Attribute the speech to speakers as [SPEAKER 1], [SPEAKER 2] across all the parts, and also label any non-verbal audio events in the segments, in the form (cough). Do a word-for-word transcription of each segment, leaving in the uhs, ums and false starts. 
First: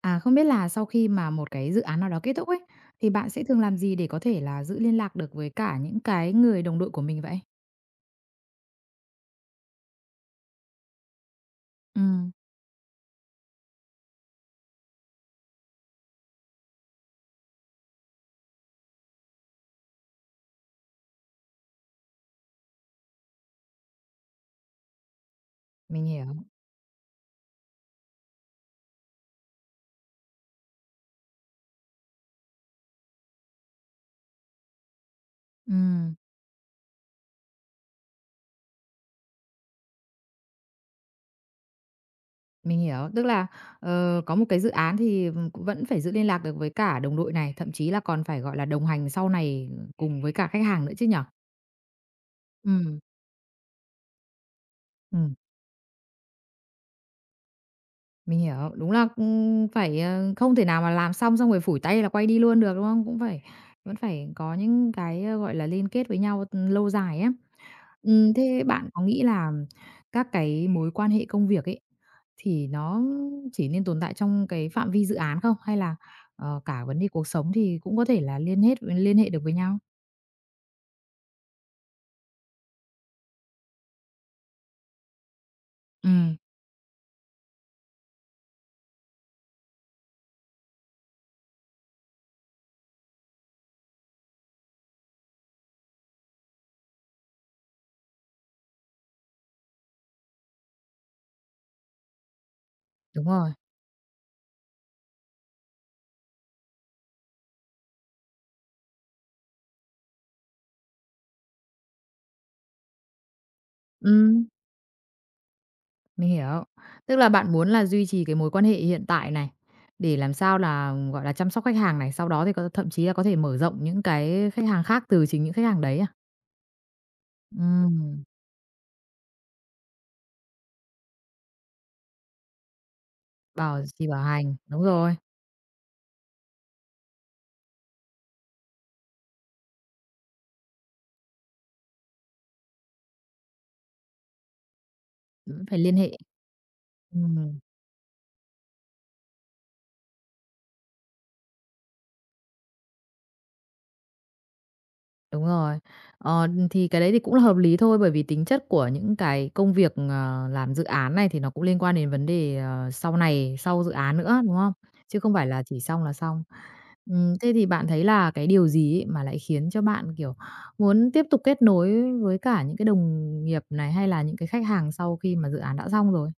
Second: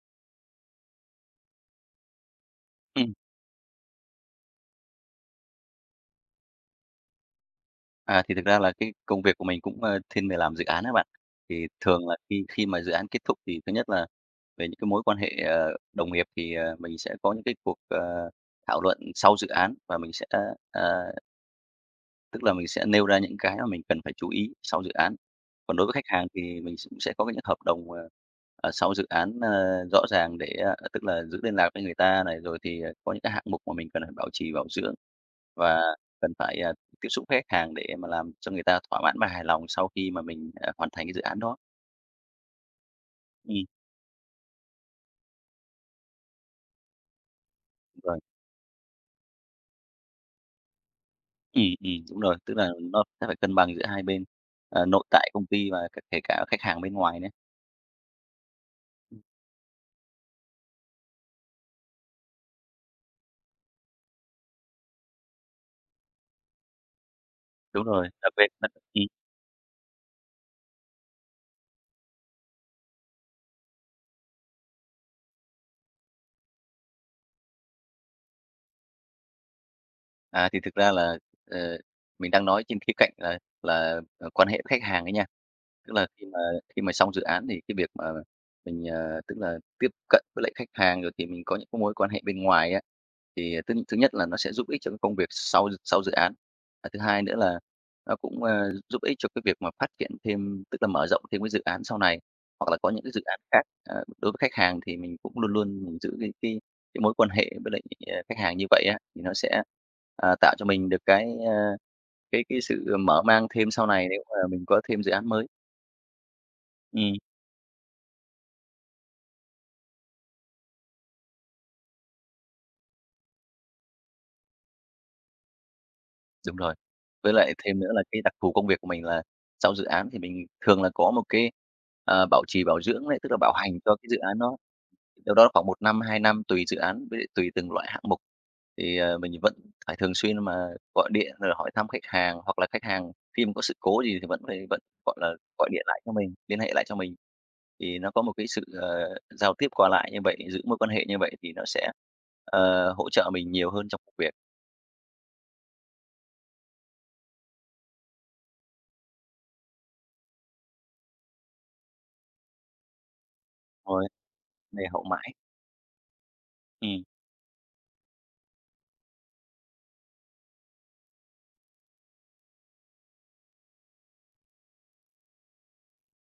[SPEAKER 1] À, không biết là sau khi mà một cái dự án nào đó kết thúc ấy, thì
[SPEAKER 2] Ừm,
[SPEAKER 1] bạn sẽ thường làm gì để có thể là giữ liên lạc được với cả những cái người đồng đội của mình vậy?
[SPEAKER 2] à, thì thực ra là cái công việc của mình cũng, ơ, thiên về làm dự án á bạn. Thì thường là
[SPEAKER 1] Ừm,
[SPEAKER 2] khi khi mà dự án kết thúc thì thứ nhất là về những cái mối quan hệ, ờ, đồng nghiệp thì, ờ, mình sẽ có những cái cuộc, ờ, thảo luận sau dự án và mình sẽ, ờ Tức là mình sẽ nêu ra những cái mà mình cần phải chú ý sau dự án. Còn đối với khách
[SPEAKER 1] mình
[SPEAKER 2] hàng
[SPEAKER 1] hiểu.
[SPEAKER 2] thì mình cũng sẽ có những hợp đồng, ờ, ờ, sau dự án, ơ, rõ ràng để, ờ, tức là giữ liên lạc với người ta này, rồi thì, ờ, có những cái hạng mục mà mình cần phải bảo trì, bảo dưỡng và
[SPEAKER 1] Ừm,
[SPEAKER 2] cần phải, à, tiếp xúc với khách hàng để mà làm cho người ta thỏa mãn và hài lòng sau khi mà mình, à, hoàn thành cái dự án đó.
[SPEAKER 1] mình hiểu. Tức là,
[SPEAKER 2] Ừ,
[SPEAKER 1] ờ, có một cái dự án thì, ừm, cũng vẫn phải giữ liên lạc được với cả đồng đội này, thậm chí
[SPEAKER 2] đúng
[SPEAKER 1] là
[SPEAKER 2] rồi.
[SPEAKER 1] còn phải, gọi là, đồng hành sau này cùng với cả khách hàng nữa chứ nhở?
[SPEAKER 2] Ừm, ừm, đúng rồi, tức là
[SPEAKER 1] Ừm,
[SPEAKER 2] nó sẽ phải cân bằng giữa hai bên, ờ, nội tại
[SPEAKER 1] ừm,
[SPEAKER 2] công ty và c kể cả khách hàng bên ngoài nữa.
[SPEAKER 1] mình hiểu. Đúng là, ừm, phải, ờ, không thể nào mà làm xong xong rồi phủi tay là quay đi luôn được, đúng không? Cũng phải vẫn phải có những cái, ơ, gọi là, liên kết với nhau, lâu dài á.
[SPEAKER 2] Đúng rồi, là
[SPEAKER 1] Ừm,
[SPEAKER 2] bên
[SPEAKER 1] thế bạn
[SPEAKER 2] ừ.
[SPEAKER 1] có nghĩ là các cái mối quan hệ công việc ấy, thì nó chỉ nên tồn tại trong cái phạm vi dự án không? Hay là, ờ, cả vấn đề cuộc sống thì cũng có thể là liên hết liên hệ được với nhau?
[SPEAKER 2] À, thì thực ra là, ờ, mình đang nói trên khía cạnh là là, ờ, quan hệ với khách hàng ấy nha. Tức là khi
[SPEAKER 1] Ừm.
[SPEAKER 2] mà khi mà xong dự án thì cái việc mà mình, ờ, tức là tiếp cận với lại khách hàng, rồi thì mình có những cái mối quan hệ bên ngoài á, thì ờ, thứ thứ nhất là nó sẽ giúp ích cho cái công việc sau sau dự án. Và thứ hai nữa là nó cũng, ờ, giúp ích cho cái việc mà phát triển thêm, tức là mở rộng thêm cái dự án sau này, hoặc là có những cái dự
[SPEAKER 1] Đúng
[SPEAKER 2] án
[SPEAKER 1] rồi.
[SPEAKER 2] khác. Ờ, đối với khách hàng thì mình cũng luôn luôn mình giữ cái cái cái mối quan hệ với lại, ờ, khách hàng như vậy á, thì nó sẽ, ờ, tạo cho mình được cái, ơ, cái cái sự mở mang thêm sau này nếu mà
[SPEAKER 1] Ừm,
[SPEAKER 2] mình có thêm dự án mới.
[SPEAKER 1] mình hiểu.
[SPEAKER 2] Ừm,
[SPEAKER 1] Tức là bạn muốn là duy trì cái mối quan hệ hiện tại này, để làm sao là, gọi là, chăm sóc khách hàng này, sau đó thì có thậm chí là có thể mở rộng những cái khách hàng khác từ chính những khách hàng đấy à?
[SPEAKER 2] đúng rồi. Với lại thêm nữa là cái
[SPEAKER 1] Ừm,
[SPEAKER 2] đặc thù công việc của mình là sau dự án thì mình thường là có một cái, ờ, bảo trì bảo dưỡng đấy, tức là bảo hành
[SPEAKER 1] bảo
[SPEAKER 2] cho cái
[SPEAKER 1] trì
[SPEAKER 2] dự
[SPEAKER 1] bảo
[SPEAKER 2] án nó
[SPEAKER 1] hành, đúng rồi,
[SPEAKER 2] đâu đó khoảng một năm, hai năm tùy dự án với lại tùy từng loại hạng mục. Thì, ờ, mình vẫn phải thường xuyên mà gọi điện rồi hỏi thăm khách hàng, hoặc là khách hàng khi mà có sự cố gì thì vẫn phải vẫn, gọi là,
[SPEAKER 1] vẫn
[SPEAKER 2] gọi
[SPEAKER 1] phải
[SPEAKER 2] điện
[SPEAKER 1] liên
[SPEAKER 2] lại
[SPEAKER 1] hệ.
[SPEAKER 2] cho mình, liên hệ lại cho mình.
[SPEAKER 1] Ừm.
[SPEAKER 2] Thì nó có một cái sự, ờ, giao tiếp qua lại như vậy, giữ mối quan hệ như vậy thì nó sẽ, ờ, hỗ trợ mình nhiều hơn trong công việc,
[SPEAKER 1] Đúng rồi. Ờ, thì cái đấy thì cũng là hợp lý thôi, bởi vì tính chất của những cái công việc, ờ, làm dự án này thì nó cũng liên quan đến vấn đề, ờ, sau này, sau dự
[SPEAKER 2] rồi
[SPEAKER 1] án nữa, đúng không?
[SPEAKER 2] về hậu
[SPEAKER 1] Chứ
[SPEAKER 2] mãi.
[SPEAKER 1] không phải là chỉ xong là xong.
[SPEAKER 2] Ừm.
[SPEAKER 1] Ừm, thế thì bạn thấy là cái điều gì ấy mà lại khiến cho bạn, kiểu, muốn tiếp tục kết nối với cả những cái đồng nghiệp này, hay là những cái khách hàng sau khi mà dự án đã xong rồi?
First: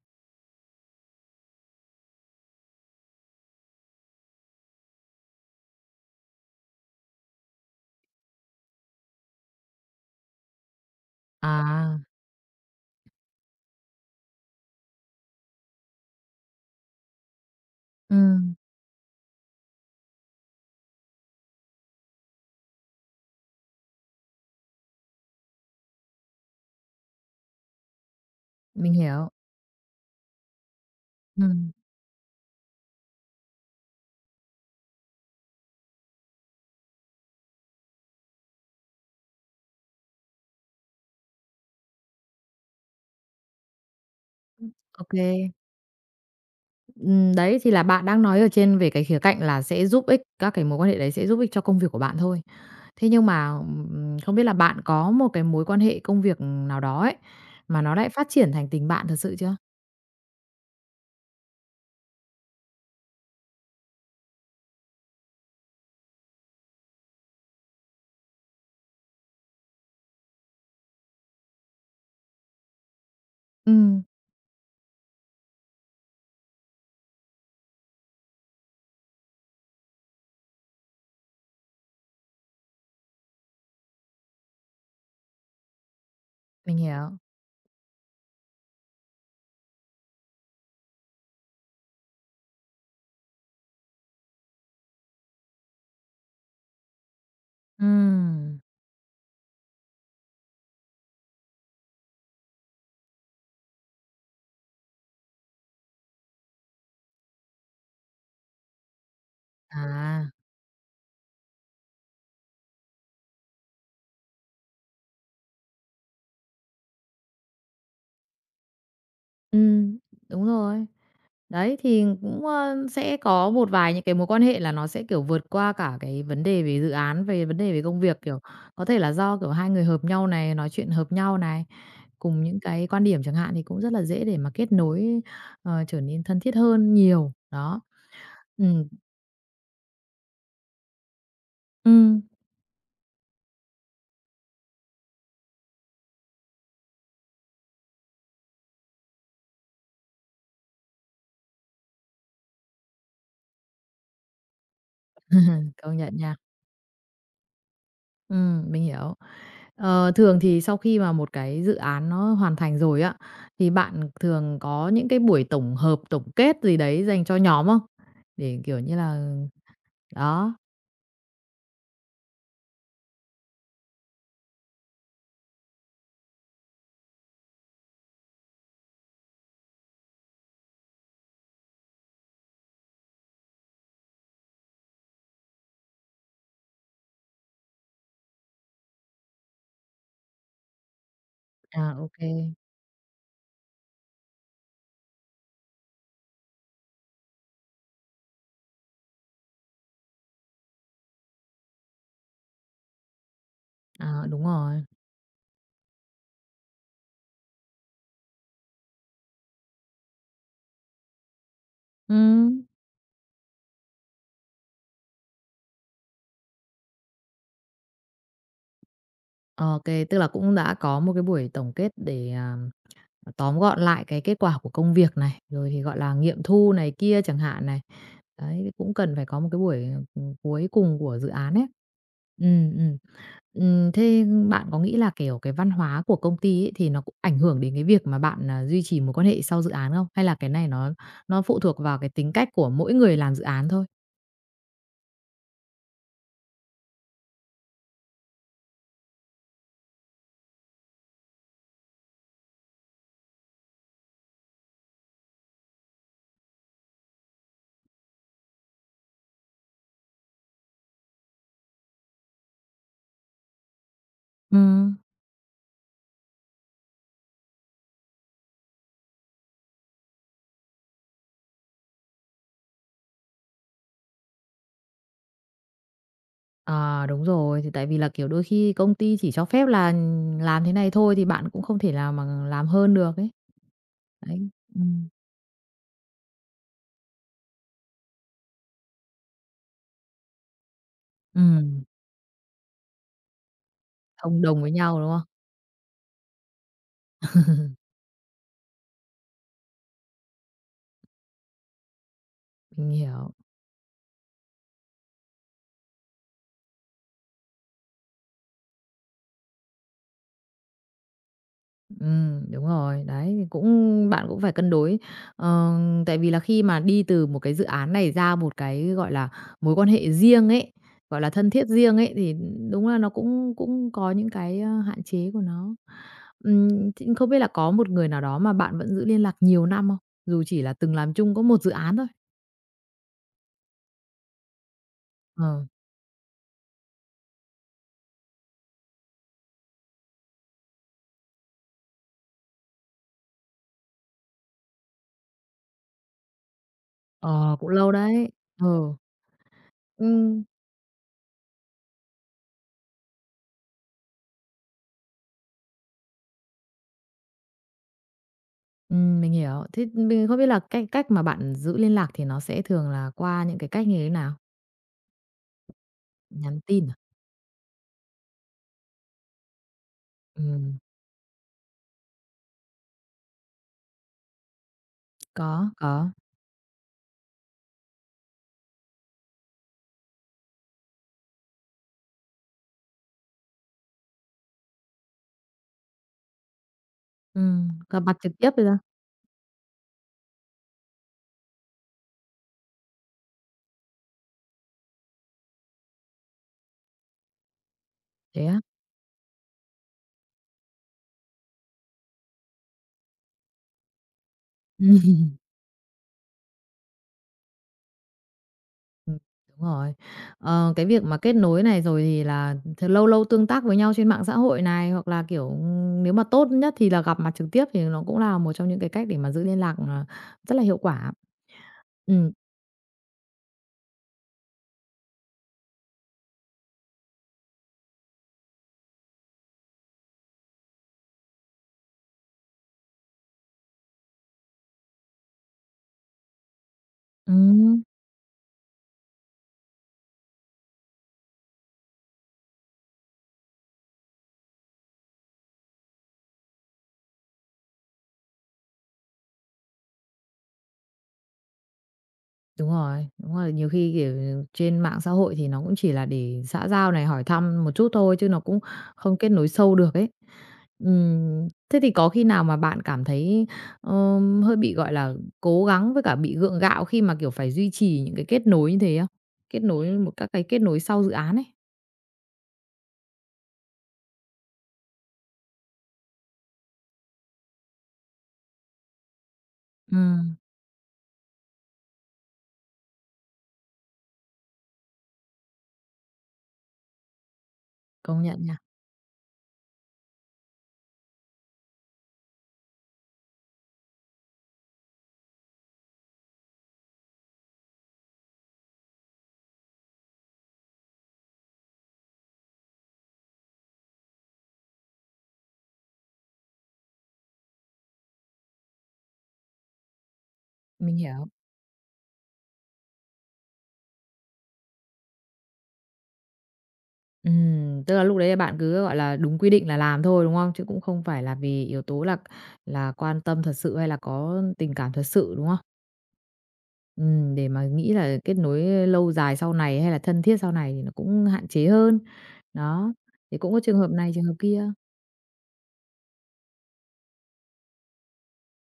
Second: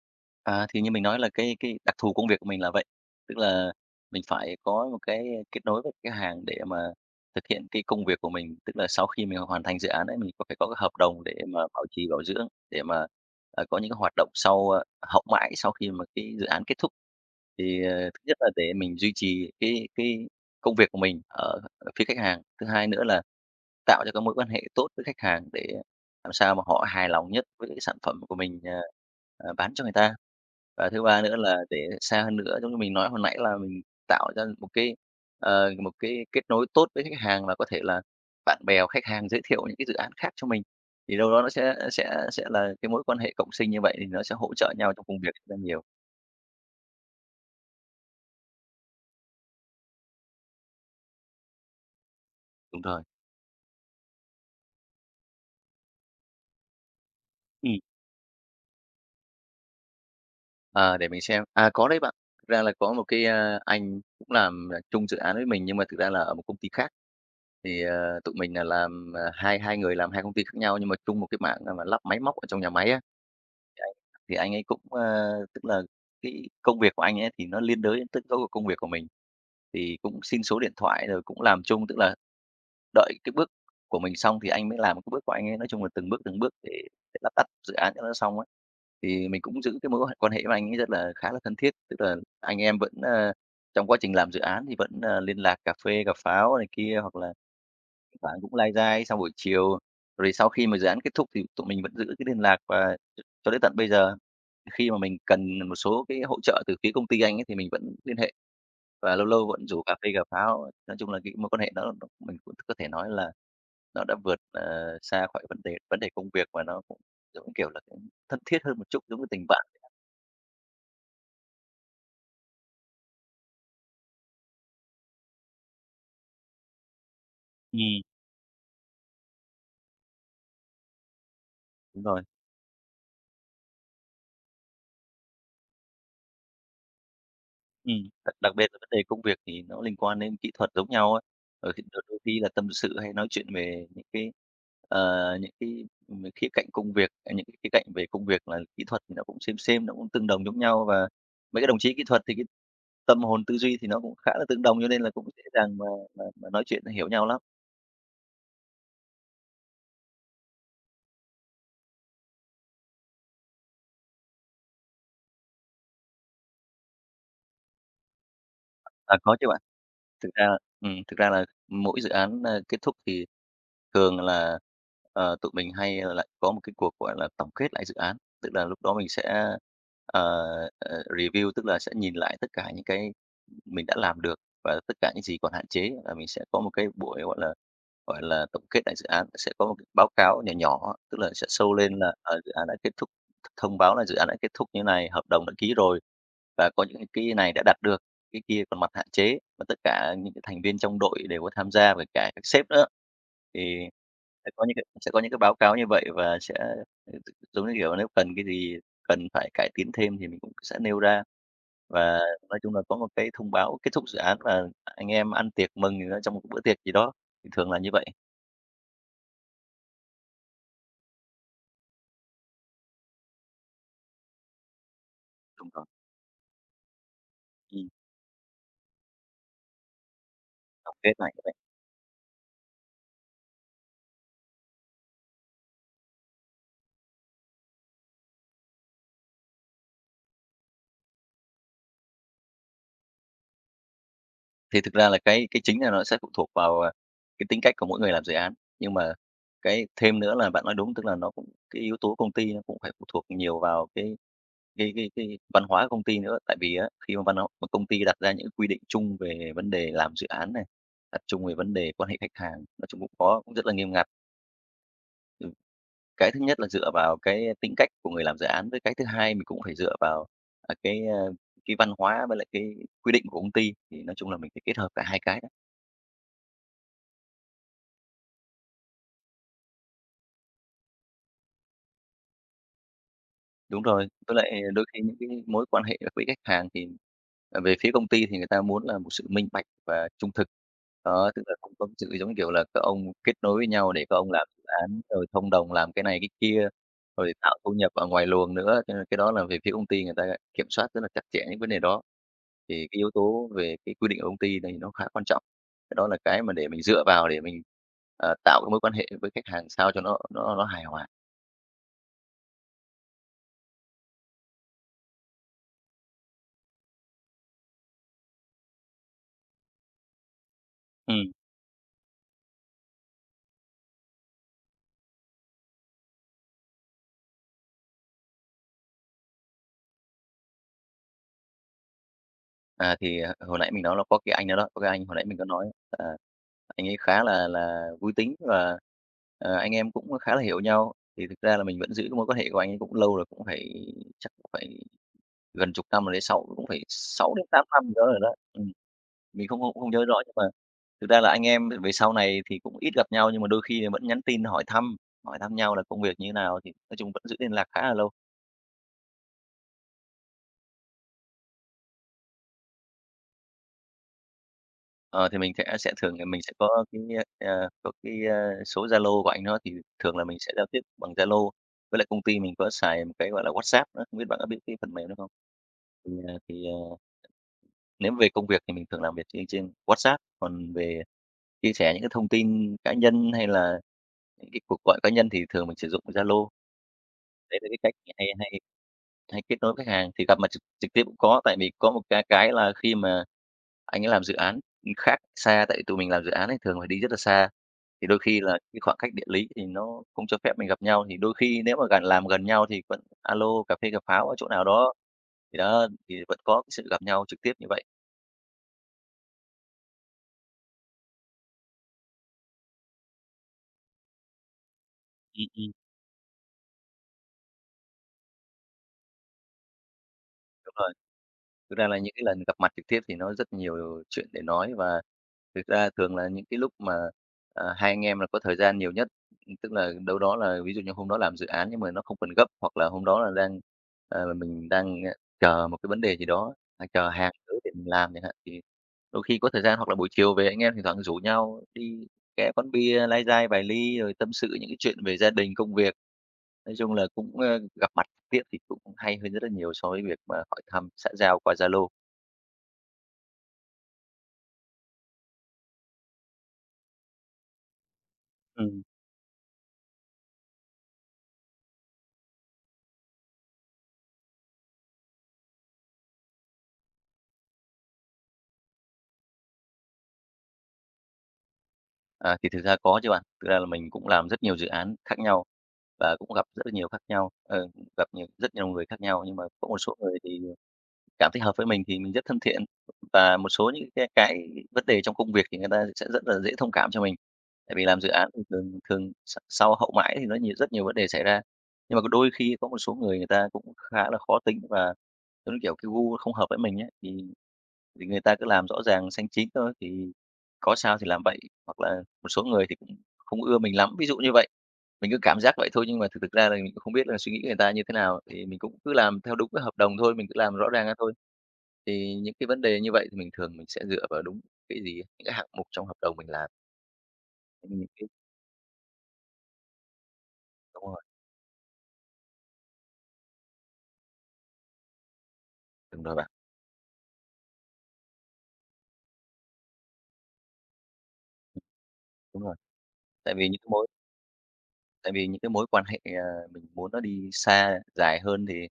[SPEAKER 2] À, thì như mình nói là cái cái đặc thù công việc của mình là vậy, tức là mình phải có một cái kết nối với khách hàng để mà thực hiện cái công việc của mình. Tức là sau khi mình hoàn thành dự án ấy, mình có phải có cái hợp đồng để mà bảo
[SPEAKER 1] À,
[SPEAKER 2] trì, bảo dưỡng, để mà, à, có những cái hoạt động sau, a hậu mãi sau khi mà cái dự án kết thúc. Thì, ờ, thứ nhất là
[SPEAKER 1] ừm,
[SPEAKER 2] để mình duy trì cái cái công việc của mình ở ở phía khách hàng. Thứ hai nữa là tạo cho cái mối quan hệ tốt với khách hàng để làm sao mà họ hài lòng nhất với cái sản phẩm của mình, ờ,
[SPEAKER 1] mình hiểu.
[SPEAKER 2] ờ, bán cho người ta. Và thứ ba nữa là
[SPEAKER 1] Ừm,
[SPEAKER 2] để xa hơn nữa, giống như mình nói hồi nãy là mình tạo ra một cái, ờ, một cái kết nối tốt với khách hàng và có thể là bạn bè của khách hàng giới thiệu những cái dự án khác cho mình. Thì đâu đó nó sẽ sẽ sẽ là cái mối quan hệ cộng sinh như vậy thì nó sẽ hỗ trợ nhau trong
[SPEAKER 1] ô
[SPEAKER 2] công việc rất là nhiều.
[SPEAKER 1] Ừm, đấy, thì là bạn đang nói ở trên về cái khía cạnh là sẽ giúp ích các cái mối quan hệ đấy sẽ giúp ích cho công việc của bạn thôi.
[SPEAKER 2] Đúng rồi.
[SPEAKER 1] Thế nhưng mà, ừm, không biết là bạn có một cái mối quan hệ công việc nào đó ấy,
[SPEAKER 2] Ừ.
[SPEAKER 1] mà nó lại phát triển thành tình bạn thật sự chưa?
[SPEAKER 2] Ờ, để mình xem. À, có đấy bạn. Thực ra là có một cái, a, anh cũng làm, à, chung dự án với mình nhưng mà thực ra là ở một công ty khác. Thì, ờ, tụi mình là làm, à, hai hai người làm hai công ty khác nhau nhưng mà chung một cái mảng là mà lắp máy móc ở trong nhà máy á. Thì anh
[SPEAKER 1] Ừ,
[SPEAKER 2] thì anh ấy cũng, a tức là cái công việc của anh ấy thì nó liên đới đến tất cả các công việc của mình. Thì cũng xin số điện thoại rồi cũng làm chung, tức là đợi cái bước của mình xong thì anh mới làm cái bước của anh ấy, nói chung là từng bước, từng bước để
[SPEAKER 1] mình
[SPEAKER 2] để
[SPEAKER 1] hiểu.
[SPEAKER 2] lát tắt dự án cho nó xong ấy. Thì mình cũng giữ cái mối quan hệ với anh ấy rất là khá là thân thiết, tức là anh em vẫn, ơ, trong quá trình làm dự án thì vẫn, ờ, liên lạc cà phê, cà pháo này kia, hoặc là thỉnh thoảng
[SPEAKER 1] Ừ.
[SPEAKER 2] cũng lai dai sau buổi chiều. Rồi sau khi mà dự án kết thúc thì tụi mình vẫn giữ cái liên lạc và cho đến tận bây giờ. Khi mà mình cần một số cái hỗ trợ từ phía công ty anh ấy thì mình vẫn liên hệ. Và lâu lâu vẫn rủ cà phê cà
[SPEAKER 1] À,
[SPEAKER 2] pháo. Nói chung là cái mối quan hệ đó nó mình cũng có thể nói là nó đã vượt, ờ, xa khỏi vấn đề vấn đề công việc và nó cũng, giống kiểu là, cũng thân thiết hơn một chút giống như tình
[SPEAKER 1] ừ,
[SPEAKER 2] bạn.
[SPEAKER 1] đúng rồi. Đấy, thì cũng, ơ, sẽ có một vài những cái mối quan hệ là nó sẽ, kiểu, vượt qua cả cái vấn đề về dự án, về vấn đề về công
[SPEAKER 2] Ừm,
[SPEAKER 1] việc, kiểu, có thể là do, kiểu, hai người hợp nhau này, nói chuyện hợp nhau này,
[SPEAKER 2] Đúng rồi.
[SPEAKER 1] cùng những cái quan điểm chẳng hạn thì cũng rất là dễ để mà kết nối, ờ, trở nên thân thiết hơn nhiều, đó.
[SPEAKER 2] Ừm. Đặc đặc
[SPEAKER 1] Ừ,
[SPEAKER 2] biệt là vấn đề công việc thì nó liên quan đến kỹ thuật giống nhau ấy, rồi thì đôi đôi
[SPEAKER 1] ừm,
[SPEAKER 2] khi là tâm sự hay nói chuyện về những cái, ờ, những cái, ừm, khía cạnh công việc, à, những cái khía cạnh về công việc là kỹ thuật thì nó cũng xem xem nó cũng tương đồng giống nhau và mấy cái đồng chí kỹ thuật thì cái tâm hồn, tư duy thì nó cũng khá là tương đồng cho nên là cũng dễ dàng mà
[SPEAKER 1] công nhận
[SPEAKER 2] mà
[SPEAKER 1] nha.
[SPEAKER 2] mà nói chuyện hiểu nhau lắm.
[SPEAKER 1] Ừ, mình hiểu. Ờ, thường thì sau khi mà một cái dự án nó hoàn thành rồi á, thì bạn thường có những cái buổi tổng hợp, tổng kết gì đấy dành cho nhóm không? Để, kiểu như
[SPEAKER 2] À,
[SPEAKER 1] là...
[SPEAKER 2] có chứ bạn. Thực ra
[SPEAKER 1] Đó,
[SPEAKER 2] ừm, thực ra là mỗi dự án, a, kết thúc thì thường là, ờ, tụi mình hay là lại có một cái cuộc, gọi là, tổng kết lại dự án. Tức là lúc đó mình sẽ, ờ, ờ, review, tức là sẽ nhìn lại tất cả những cái mình đã làm được và tất cả những gì còn hạn chế, là mình sẽ có một cái buổi, gọi là, gọi là, tổng kết lại dự án. Sẽ có một cái báo cáo nhỏ nhỏ, tức là sẽ sâu
[SPEAKER 1] à,
[SPEAKER 2] lên
[SPEAKER 1] ô
[SPEAKER 2] là, ờ, dự án đã kết thúc, thông báo là dự án đã kết thúc như này, hợp đồng đã ký rồi và có những cái này đã đạt được. Cái kia còn mặt hạn chế, và tất cả những cái thành viên trong đội đều có tham gia và cả các sếp nữa. Thì
[SPEAKER 1] à, đúng
[SPEAKER 2] sẽ có những cái
[SPEAKER 1] rồi.
[SPEAKER 2] sẽ có những cái báo cáo như vậy và sẽ, ừ, giống như kiểu, nếu cần cái gì cần phải cải tiến thêm thì mình cũng sẽ nêu ra. Và nói
[SPEAKER 1] Ừm,
[SPEAKER 2] chung là có một cái thông báo kết thúc dự án và anh em ăn tiệc mừng gì đó trong một bữa tiệc gì đó, thì thường là như vậy.
[SPEAKER 1] ô tức là cũng đã có một cái buổi tổng kết để, à, tóm gọn lại cái kết quả của công việc này,
[SPEAKER 2] Đúng
[SPEAKER 1] rồi thì,
[SPEAKER 2] rồi.
[SPEAKER 1] gọi là, nghiệm thu này kia chẳng hạn này.
[SPEAKER 2] Ừm,
[SPEAKER 1] Đấy, thì cũng cần phải có một cái buổi, ừm, cuối
[SPEAKER 2] tổng
[SPEAKER 1] cùng
[SPEAKER 2] kết
[SPEAKER 1] của dự
[SPEAKER 2] lại.
[SPEAKER 1] án ấy. Ừm, ừm. Ừm, thế bạn có nghĩ là, kiểu, cái văn hóa của công ty ấy thì nó cũng ảnh hưởng đến cái việc mà bạn, à, duy trì mối quan hệ sau dự án không? Hay là cái này nó nó phụ thuộc vào cái tính cách của mỗi người làm dự án thôi?
[SPEAKER 2] Thì thực ra là cái cái chính là nó sẽ phụ thuộc vào, à, cái tính cách của mỗi người làm dự án. Nhưng mà cái thêm nữa là bạn nói đúng, tức là nó cũng cái yếu tố công ty nó cũng phải phụ thuộc nhiều vào cái cái cái cái văn hóa của công ty nữa. Tại vì á, khi mà văn hóa một công ty đặt ra những quy định chung về vấn đề làm dự án này, đặt chung về vấn đề quan hệ khách hàng, nói chung cũng có cũng rất là nghiêm ngặt.
[SPEAKER 1] Ừm.
[SPEAKER 2] Ừm, cái thứ nhất là dựa vào cái tính cách của người làm dự án, với cái thứ hai mình cũng phải dựa vào, à, cái, a, cái văn hóa với lại cái quy định của công ty, thì nói chung là mình phải kết hợp cả hai cái.
[SPEAKER 1] À, đúng rồi, thì tại vì là, kiểu, đôi khi công ty chỉ cho phép là làm thế này thôi thì bạn cũng không thể nào mà làm hơn được ấy.
[SPEAKER 2] Đúng rồi, với
[SPEAKER 1] Đấy,
[SPEAKER 2] lại đôi khi
[SPEAKER 1] ừm,
[SPEAKER 2] những cái mối quan hệ với khách hàng thì, ờ, về phía công ty thì người ta muốn là một sự minh bạch và trung thực. Đó, tức là không
[SPEAKER 1] ừm,
[SPEAKER 2] có sự, giống như kiểu là, các ông kết nối với nhau để các ông
[SPEAKER 1] thông
[SPEAKER 2] làm dự
[SPEAKER 1] đồng với
[SPEAKER 2] án,
[SPEAKER 1] nhau, đúng không?
[SPEAKER 2] rồi thông đồng làm cái này cái kia, rồi tạo thu nhập ở ngoài luồng nữa, cho nên cái đó là về phía công ty người ta kiểm soát rất là chặt chẽ những vấn đề đó. Thì
[SPEAKER 1] Mình
[SPEAKER 2] cái yếu
[SPEAKER 1] hiểu.
[SPEAKER 2] tố về cái quy định ở công ty này nó khá quan trọng. Cái đó là cái mà để mình dựa vào để mình, ờ, tạo cái mối quan hệ với khách hàng sao cho nó nó nó hài hòa.
[SPEAKER 1] Ừm, đúng rồi, đấy, cũng bạn cũng phải cân đối. Ờ, tại vì là khi mà đi từ một cái dự án này ra một cái, gọi là, mối quan hệ riêng ấy, gọi là,
[SPEAKER 2] Ừm.
[SPEAKER 1] thân thiết riêng ấy, thì đúng là nó cũng cũng có những cái, a, hạn chế của nó. Ừm, thì không biết là có một người nào đó mà bạn vẫn giữ liên lạc nhiều năm không? Dù chỉ là từng làm chung có một dự án thôi.
[SPEAKER 2] À, thì, à, hồi nãy mình nói là có cái anh đó đó, có cái anh hồi nãy mình có
[SPEAKER 1] Ờ,
[SPEAKER 2] nói, à, anh ấy khá là là vui tính và, ờ, anh em cũng khá là hiểu nhau. Thì thực ra là mình vẫn giữ cái mối quan hệ của anh ấy cũng lâu rồi, cũng phải chắc cũng phải gần chục năm rồi đấy, sáu cũng phải sáu đến
[SPEAKER 1] ờ,
[SPEAKER 2] tám
[SPEAKER 1] cũng
[SPEAKER 2] năm gì
[SPEAKER 1] lâu
[SPEAKER 2] đó rồi
[SPEAKER 1] đấy.
[SPEAKER 2] đó.
[SPEAKER 1] Ờ,
[SPEAKER 2] Ừm, mình không không không nhớ rõ nhưng mà
[SPEAKER 1] ừm,
[SPEAKER 2] thực ra là anh em về sau này thì cũng ít gặp nhau nhưng mà đôi khi vẫn nhắn tin hỏi thăm, hỏi thăm nhau là công việc như thế nào, thì nói chung vẫn giữ liên lạc khá là lâu.
[SPEAKER 1] ừm, mình hiểu. Thế mình không biết là cách cách mà bạn giữ liên lạc thì nó sẽ thường là qua những cái cách như thế nào?
[SPEAKER 2] Ờ, thì mình sẽ sẽ thường là mình sẽ
[SPEAKER 1] Nhắn
[SPEAKER 2] có
[SPEAKER 1] tin à?
[SPEAKER 2] cái, a, có cái, a, số Zalo của anh đó, thì thường là mình sẽ giao
[SPEAKER 1] Ừm,
[SPEAKER 2] tiếp bằng Zalo. Với lại công ty mình có xài một cái, gọi là, WhatsApp nữa, không biết bạn có biết cái phần mềm đó không?
[SPEAKER 1] có, có,
[SPEAKER 2] Thì, à, thì, à, nếu về công việc thì mình thường làm việc trên trên WhatsApp, còn về chia sẻ những cái thông tin cá nhân hay là những cái cuộc gọi cá nhân thì thường mình sử dụng Zalo. Đấy là
[SPEAKER 1] ừm,
[SPEAKER 2] cái cách
[SPEAKER 1] gặp mặt
[SPEAKER 2] hay
[SPEAKER 1] trực tiếp
[SPEAKER 2] hay
[SPEAKER 1] bây giờ,
[SPEAKER 2] hay kết nối với khách hàng, thì gặp mặt trực trực tiếp cũng có, tại vì có một cái cái là khi mà anh ấy làm dự án, khác xa tại tụi mình làm dự án ấy thường phải đi rất là xa, thì đôi khi
[SPEAKER 1] thế
[SPEAKER 2] là
[SPEAKER 1] á?
[SPEAKER 2] cái khoảng cách địa lý thì nó không cho phép mình gặp nhau, thì đôi khi nếu mà gần làm gần nhau thì vẫn alo cà phê cà pháo ở chỗ nào
[SPEAKER 1] (laughs)
[SPEAKER 2] đó,
[SPEAKER 1] Ừm,
[SPEAKER 2] thì đó, thì vẫn có cái sự gặp nhau trực tiếp như vậy.
[SPEAKER 1] Ừm, đúng rồi. Ờ, cái việc mà kết nối này rồi thì là th lâu lâu tương tác với nhau trên mạng xã hội này, hoặc là,
[SPEAKER 2] Ừm,
[SPEAKER 1] kiểu,
[SPEAKER 2] ừm,
[SPEAKER 1] ừm, nếu mà tốt nhất thì là gặp mặt trực tiếp thì nó cũng là một trong những cái cách để mà giữ liên lạc, ờ, rất là
[SPEAKER 2] đúng
[SPEAKER 1] hiệu
[SPEAKER 2] rồi.
[SPEAKER 1] quả.
[SPEAKER 2] Thực ra là những cái
[SPEAKER 1] Ừm,
[SPEAKER 2] lần gặp mặt trực tiếp thì nó rất nhiều chuyện để nói và thực ra thường là những cái lúc mà, ờ, hai anh em là có thời gian nhiều nhất, tức là đâu đó là ví dụ như hôm đó làm dự án nhưng mà nó không cần gấp, hoặc là hôm đó là đang, ờ, mình đang, à, chờ một cái vấn đề gì đó, à, chờ hàng tới để
[SPEAKER 1] ừm.
[SPEAKER 2] mình làm chẳng hạn, thì đôi khi có thời gian hoặc là buổi chiều về anh em thỉnh thoảng rủ nhau đi ghé quán bia, lai dai vài ly rồi tâm sự những cái chuyện về gia đình, công việc. Nói chung là cũng, ơ, gặp mặt Tiếc thì cũng hay hơn rất là nhiều so với việc mà hỏi thăm xã giao qua Zalo.
[SPEAKER 1] Đúng rồi, đúng rồi, nhiều khi, kiểu, trên mạng xã hội thì nó cũng chỉ là để xã giao này, hỏi thăm một chút thôi chứ nó cũng
[SPEAKER 2] Ừm.
[SPEAKER 1] không kết nối sâu được ấy. Ừm, thế thì có khi nào mà bạn cảm thấy, ờ, hơi bị, gọi là, cố gắng với cả bị gượng gạo khi mà, kiểu, phải duy trì những cái kết nối như thế không? Kết nối một các cái kết nối sau dự án ấy.
[SPEAKER 2] À, thì thực ra có chứ bạn. Thực ra là mình cũng làm rất nhiều dự án khác nhau và cũng gặp rất là nhiều khác nhau, ờ, gặp nhiều rất nhiều người khác nhau, nhưng mà có một số người
[SPEAKER 1] Ừm,
[SPEAKER 2] thì cảm thấy hợp với mình thì mình rất thân thiện và một số những cái cái vấn đề trong công việc thì người ta sẽ rất là dễ thông cảm cho mình. Tại vì làm dự
[SPEAKER 1] công
[SPEAKER 2] án
[SPEAKER 1] nhận
[SPEAKER 2] thì
[SPEAKER 1] nha,
[SPEAKER 2] thường thường s sau hậu mãi thì nó nhiều rất nhiều vấn đề xảy ra. Nhưng mà có đôi khi có một số người người ta cũng khá là khó tính và, giống như kiểu, cái gu không hợp với mình ấy, thì thì người ta cứ làm rõ ràng xanh chín thôi, thì có sao thì làm vậy, hoặc là một số người thì cũng không ưa mình lắm, ví dụ như vậy. Mình cứ cảm giác vậy thôi nhưng mà thực thực ra là mình cũng không biết là suy nghĩ người ta như thế nào, thì mình cũng cứ làm theo đúng cái hợp đồng thôi, mình cứ làm rõ ràng ra
[SPEAKER 1] mình
[SPEAKER 2] thôi.
[SPEAKER 1] hiểu.
[SPEAKER 2] Thì những cái vấn đề như vậy thì mình thường mình sẽ dựa vào đúng cái gì á, những cái hạng mục trong hợp đồng mình làm.
[SPEAKER 1] Ừm,
[SPEAKER 2] Những
[SPEAKER 1] tức là
[SPEAKER 2] cái
[SPEAKER 1] lúc đấy bạn cứ, gọi là, đúng quy định là làm thôi, đúng không? Chứ cũng
[SPEAKER 2] đúng rồi,
[SPEAKER 1] không phải là vì yếu tố là là quan tâm thật sự hay là có tình cảm thật sự, đúng không?
[SPEAKER 2] đúng rồi bạn,
[SPEAKER 1] Ừm, để mà nghĩ là kết nối lâu dài sau này hay là thân thiết sau này thì nó cũng hạn chế hơn.
[SPEAKER 2] đúng rồi.
[SPEAKER 1] Đó,
[SPEAKER 2] Tại
[SPEAKER 1] thì
[SPEAKER 2] vì
[SPEAKER 1] cũng
[SPEAKER 2] những
[SPEAKER 1] có
[SPEAKER 2] cái
[SPEAKER 1] trường
[SPEAKER 2] mối
[SPEAKER 1] hợp này, trường hợp kia.
[SPEAKER 2] Tại vì những cái mối quan hệ, ờ, mình muốn nó đi xa, dài hơn thì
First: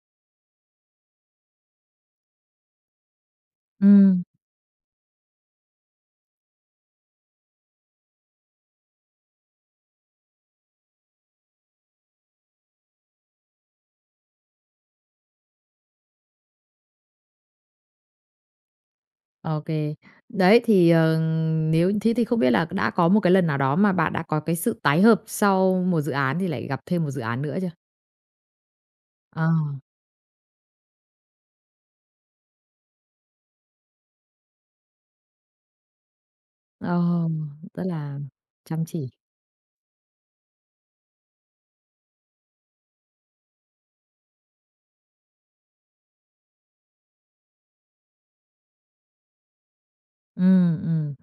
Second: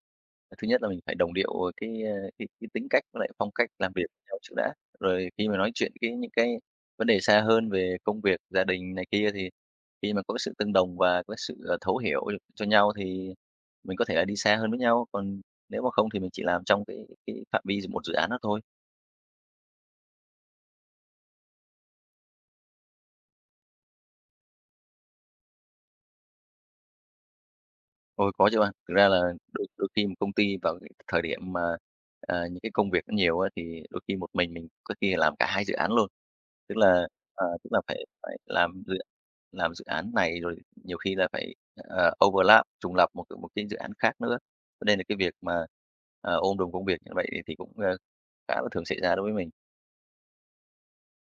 [SPEAKER 2] ờ, thứ nhất là mình phải đồng điệu cái, ơ, cái cái tính cách với lại phong cách làm việc với
[SPEAKER 1] Ừm,
[SPEAKER 2] nhau trước đã. Rồi khi mà nói chuyện cái những cái vấn đề xa hơn về công việc, gia đình này kia thì khi mà có cái sự tương đồng và có sự, ờ, thấu hiểu được cho nhau thì mình có thể là đi xa hơn với nhau, còn nếu mà không thì mình chỉ làm trong cái cái phạm vi một dự án đó thôi.
[SPEAKER 1] ô Đấy, thì, ờ, nếu thế thì không biết là đã có một cái lần nào đó mà bạn đã có cái sự tái hợp sau một dự án thì lại gặp thêm một dự án nữa chưa?
[SPEAKER 2] Ôi, có chứ bạn. Thực ra là
[SPEAKER 1] Ờ,
[SPEAKER 2] đôi đôi khi một công ty vào cái thời điểm mà, à, những cái công việc nó nhiều á, thì đôi khi một mình mình có khi làm cả hai dự án luôn. Tức là,
[SPEAKER 1] ờ,
[SPEAKER 2] ờ, tức là
[SPEAKER 1] rất
[SPEAKER 2] phải
[SPEAKER 1] là
[SPEAKER 2] phải làm
[SPEAKER 1] chăm
[SPEAKER 2] dự
[SPEAKER 1] chỉ.
[SPEAKER 2] làm dự án này rồi nhiều khi là phải, ờ, overlap, trùng lặp một c một cái dự án khác nữa. Cho nên là cái việc mà, ờ, ôm đồm công việc như vậy thì cũng, ơ, khá là thường xảy ra đối với mình.
[SPEAKER 1] Ừm, ừm.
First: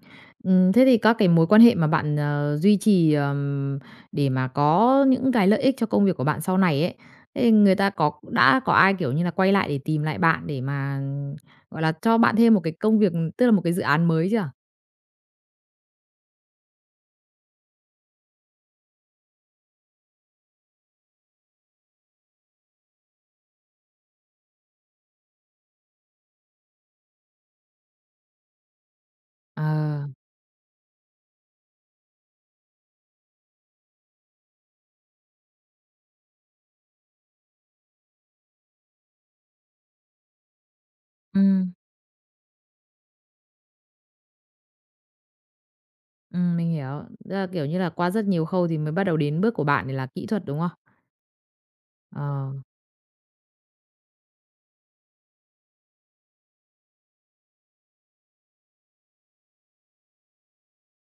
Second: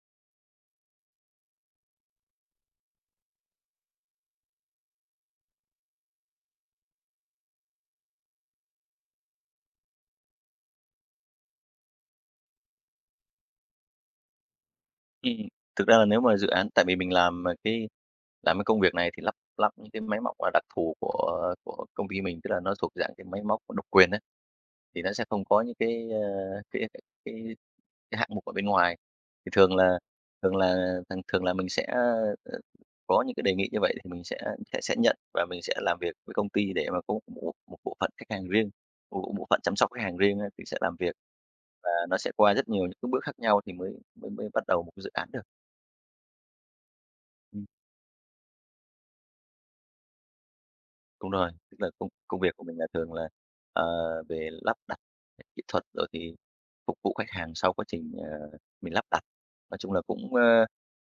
[SPEAKER 1] Ừm, thế thì các cái mối quan hệ mà bạn, ờ, duy trì, ờm, để mà có những cái lợi ích cho công việc của bạn sau này ấy, thế thì người ta có đã có ai, kiểu như là, quay lại để tìm lại bạn để mà, gọi là, cho bạn thêm một cái công việc, tức là một cái dự án mới chưa?
[SPEAKER 2] Ừm, thực ra là nếu mà dự án tại vì mình làm, à, cái làm cái công việc này thì lắp lắp những cái máy móc là đặc thù của của công ty mình, tức là nó thuộc dạng cái máy móc độc quyền đấy thì nó sẽ không có những cái, ơ, cái cái cái cái hạng mục ở bên ngoài. Thì thường là
[SPEAKER 1] Ờ,
[SPEAKER 2] thường là thường thường là mình sẽ, ờ, có những cái đề nghị như vậy thì mình sẽ sẽ sẽ nhận và mình sẽ làm việc với công ty để mà có một bộ- một bộ phận khách hàng riêng, một bộ phận chăm sóc khách hàng riêng á, thì sẽ làm việc.
[SPEAKER 1] ừm,
[SPEAKER 2] Và nó sẽ qua rất nhiều những cái bước khác nhau thì mới mới mới bắt đầu một cái dự án được.
[SPEAKER 1] ừm, mình hiểu. Tức là,
[SPEAKER 2] Ừm,
[SPEAKER 1] kiểu như là, qua rất nhiều khâu thì mới bắt đầu đến bước của bạn để là kỹ thuật, đúng không?
[SPEAKER 2] đúng rồi, tức là công công
[SPEAKER 1] Ờ,
[SPEAKER 2] việc của mình là thường là, ờ, về lắp đặt kỹ thuật rồi thì phục vụ khách hàng sau quá trình, ờ, mình lắp đặt. Nói chung là cũng, ơ,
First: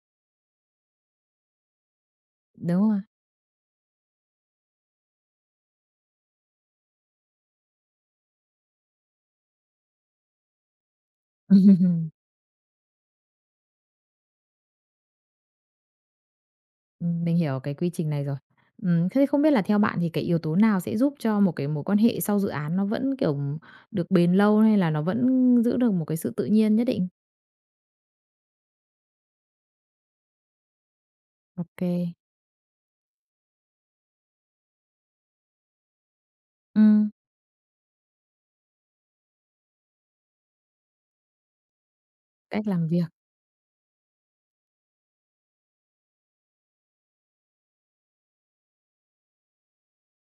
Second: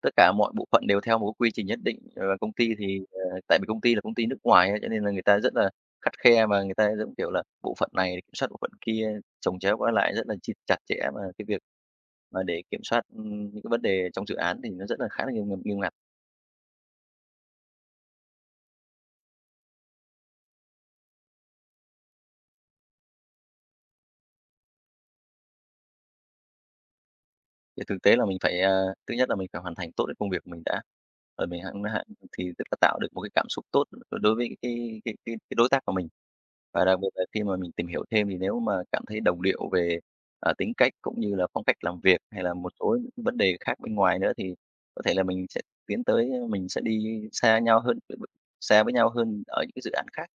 [SPEAKER 2] tất cả mọi bộ phận đều theo một cái quy trình nhất định, ờ, và công ty
[SPEAKER 1] đúng
[SPEAKER 2] thì,
[SPEAKER 1] rồi.
[SPEAKER 2] ờ, tại vì công ty là công ty nước ngoài á, cho nên là người ta rất là khắt khe và người ta giống kiểu là bộ phận này kiểm soát bộ phận kia, chồng chéo qua lại rất là chi chặt chẽ, và cái việc
[SPEAKER 1] (laughs)
[SPEAKER 2] mà để kiểm soát, ừm, những cái vấn đề trong dự án thì nó rất là khá là nghiêm ng nghiêm ngặt.
[SPEAKER 1] Ừm, mình hiểu cái quy trình này rồi. Ừm, thế không biết là theo bạn thì cái yếu tố nào sẽ giúp cho một cái mối quan hệ sau dự án nó vẫn, kiểu, được bền lâu hay là nó vẫn giữ được một cái sự tự nhiên nhất định?
[SPEAKER 2] Thì thực tế là mình phải, ờ, thứ nhất là mình phải hoàn thành tốt cái công việc của mình đã, rồi mình hẵng
[SPEAKER 1] ô kê,
[SPEAKER 2] hãng
[SPEAKER 1] kê.
[SPEAKER 2] thì tức là tạo được một cái cảm xúc tốt đối đối với cái cái cái cái đối tác của mình. Và đặc biệt là khi mà mình tìm hiểu thêm thì nếu mà cảm thấy đồng điệu về, à, tính cách cũng như là phong cách làm việc hay là
[SPEAKER 1] Cách
[SPEAKER 2] một
[SPEAKER 1] làm
[SPEAKER 2] số
[SPEAKER 1] việc.
[SPEAKER 2] những vấn đề khác bên ngoài nữa thì có thể là mình sẽ tiến tới mình sẽ đi xa nhau hơn xa với nhau hơn ở những cái dự án khác.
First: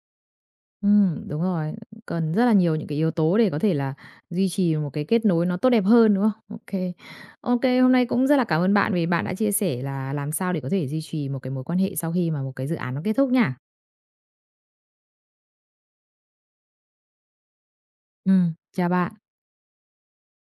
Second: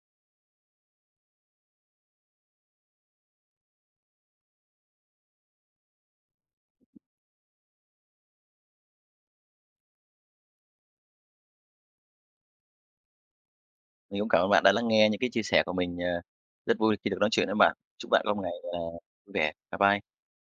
[SPEAKER 1] Ừm, đúng rồi, cần rất là nhiều những cái yếu tố để có thể là duy trì một cái kết nối nó tốt đẹp hơn, đúng không? ô kê, ô kê, hôm nay cũng rất là cảm ơn bạn vì bạn đã chia sẻ là làm sao để có thể duy trì một cái mối quan hệ sau khi mà một cái dự án nó kết thúc nha.
[SPEAKER 2] Mình cũng cảm ơn bạn đã lắng nghe những cái chia sẻ của mình, ờ, rất vui khi được nói chuyện với bạn. Chúc bạn có một ngày,
[SPEAKER 1] Ừm,
[SPEAKER 2] à,
[SPEAKER 1] chào
[SPEAKER 2] vui
[SPEAKER 1] bạn.
[SPEAKER 2] vẻ. Bye bye.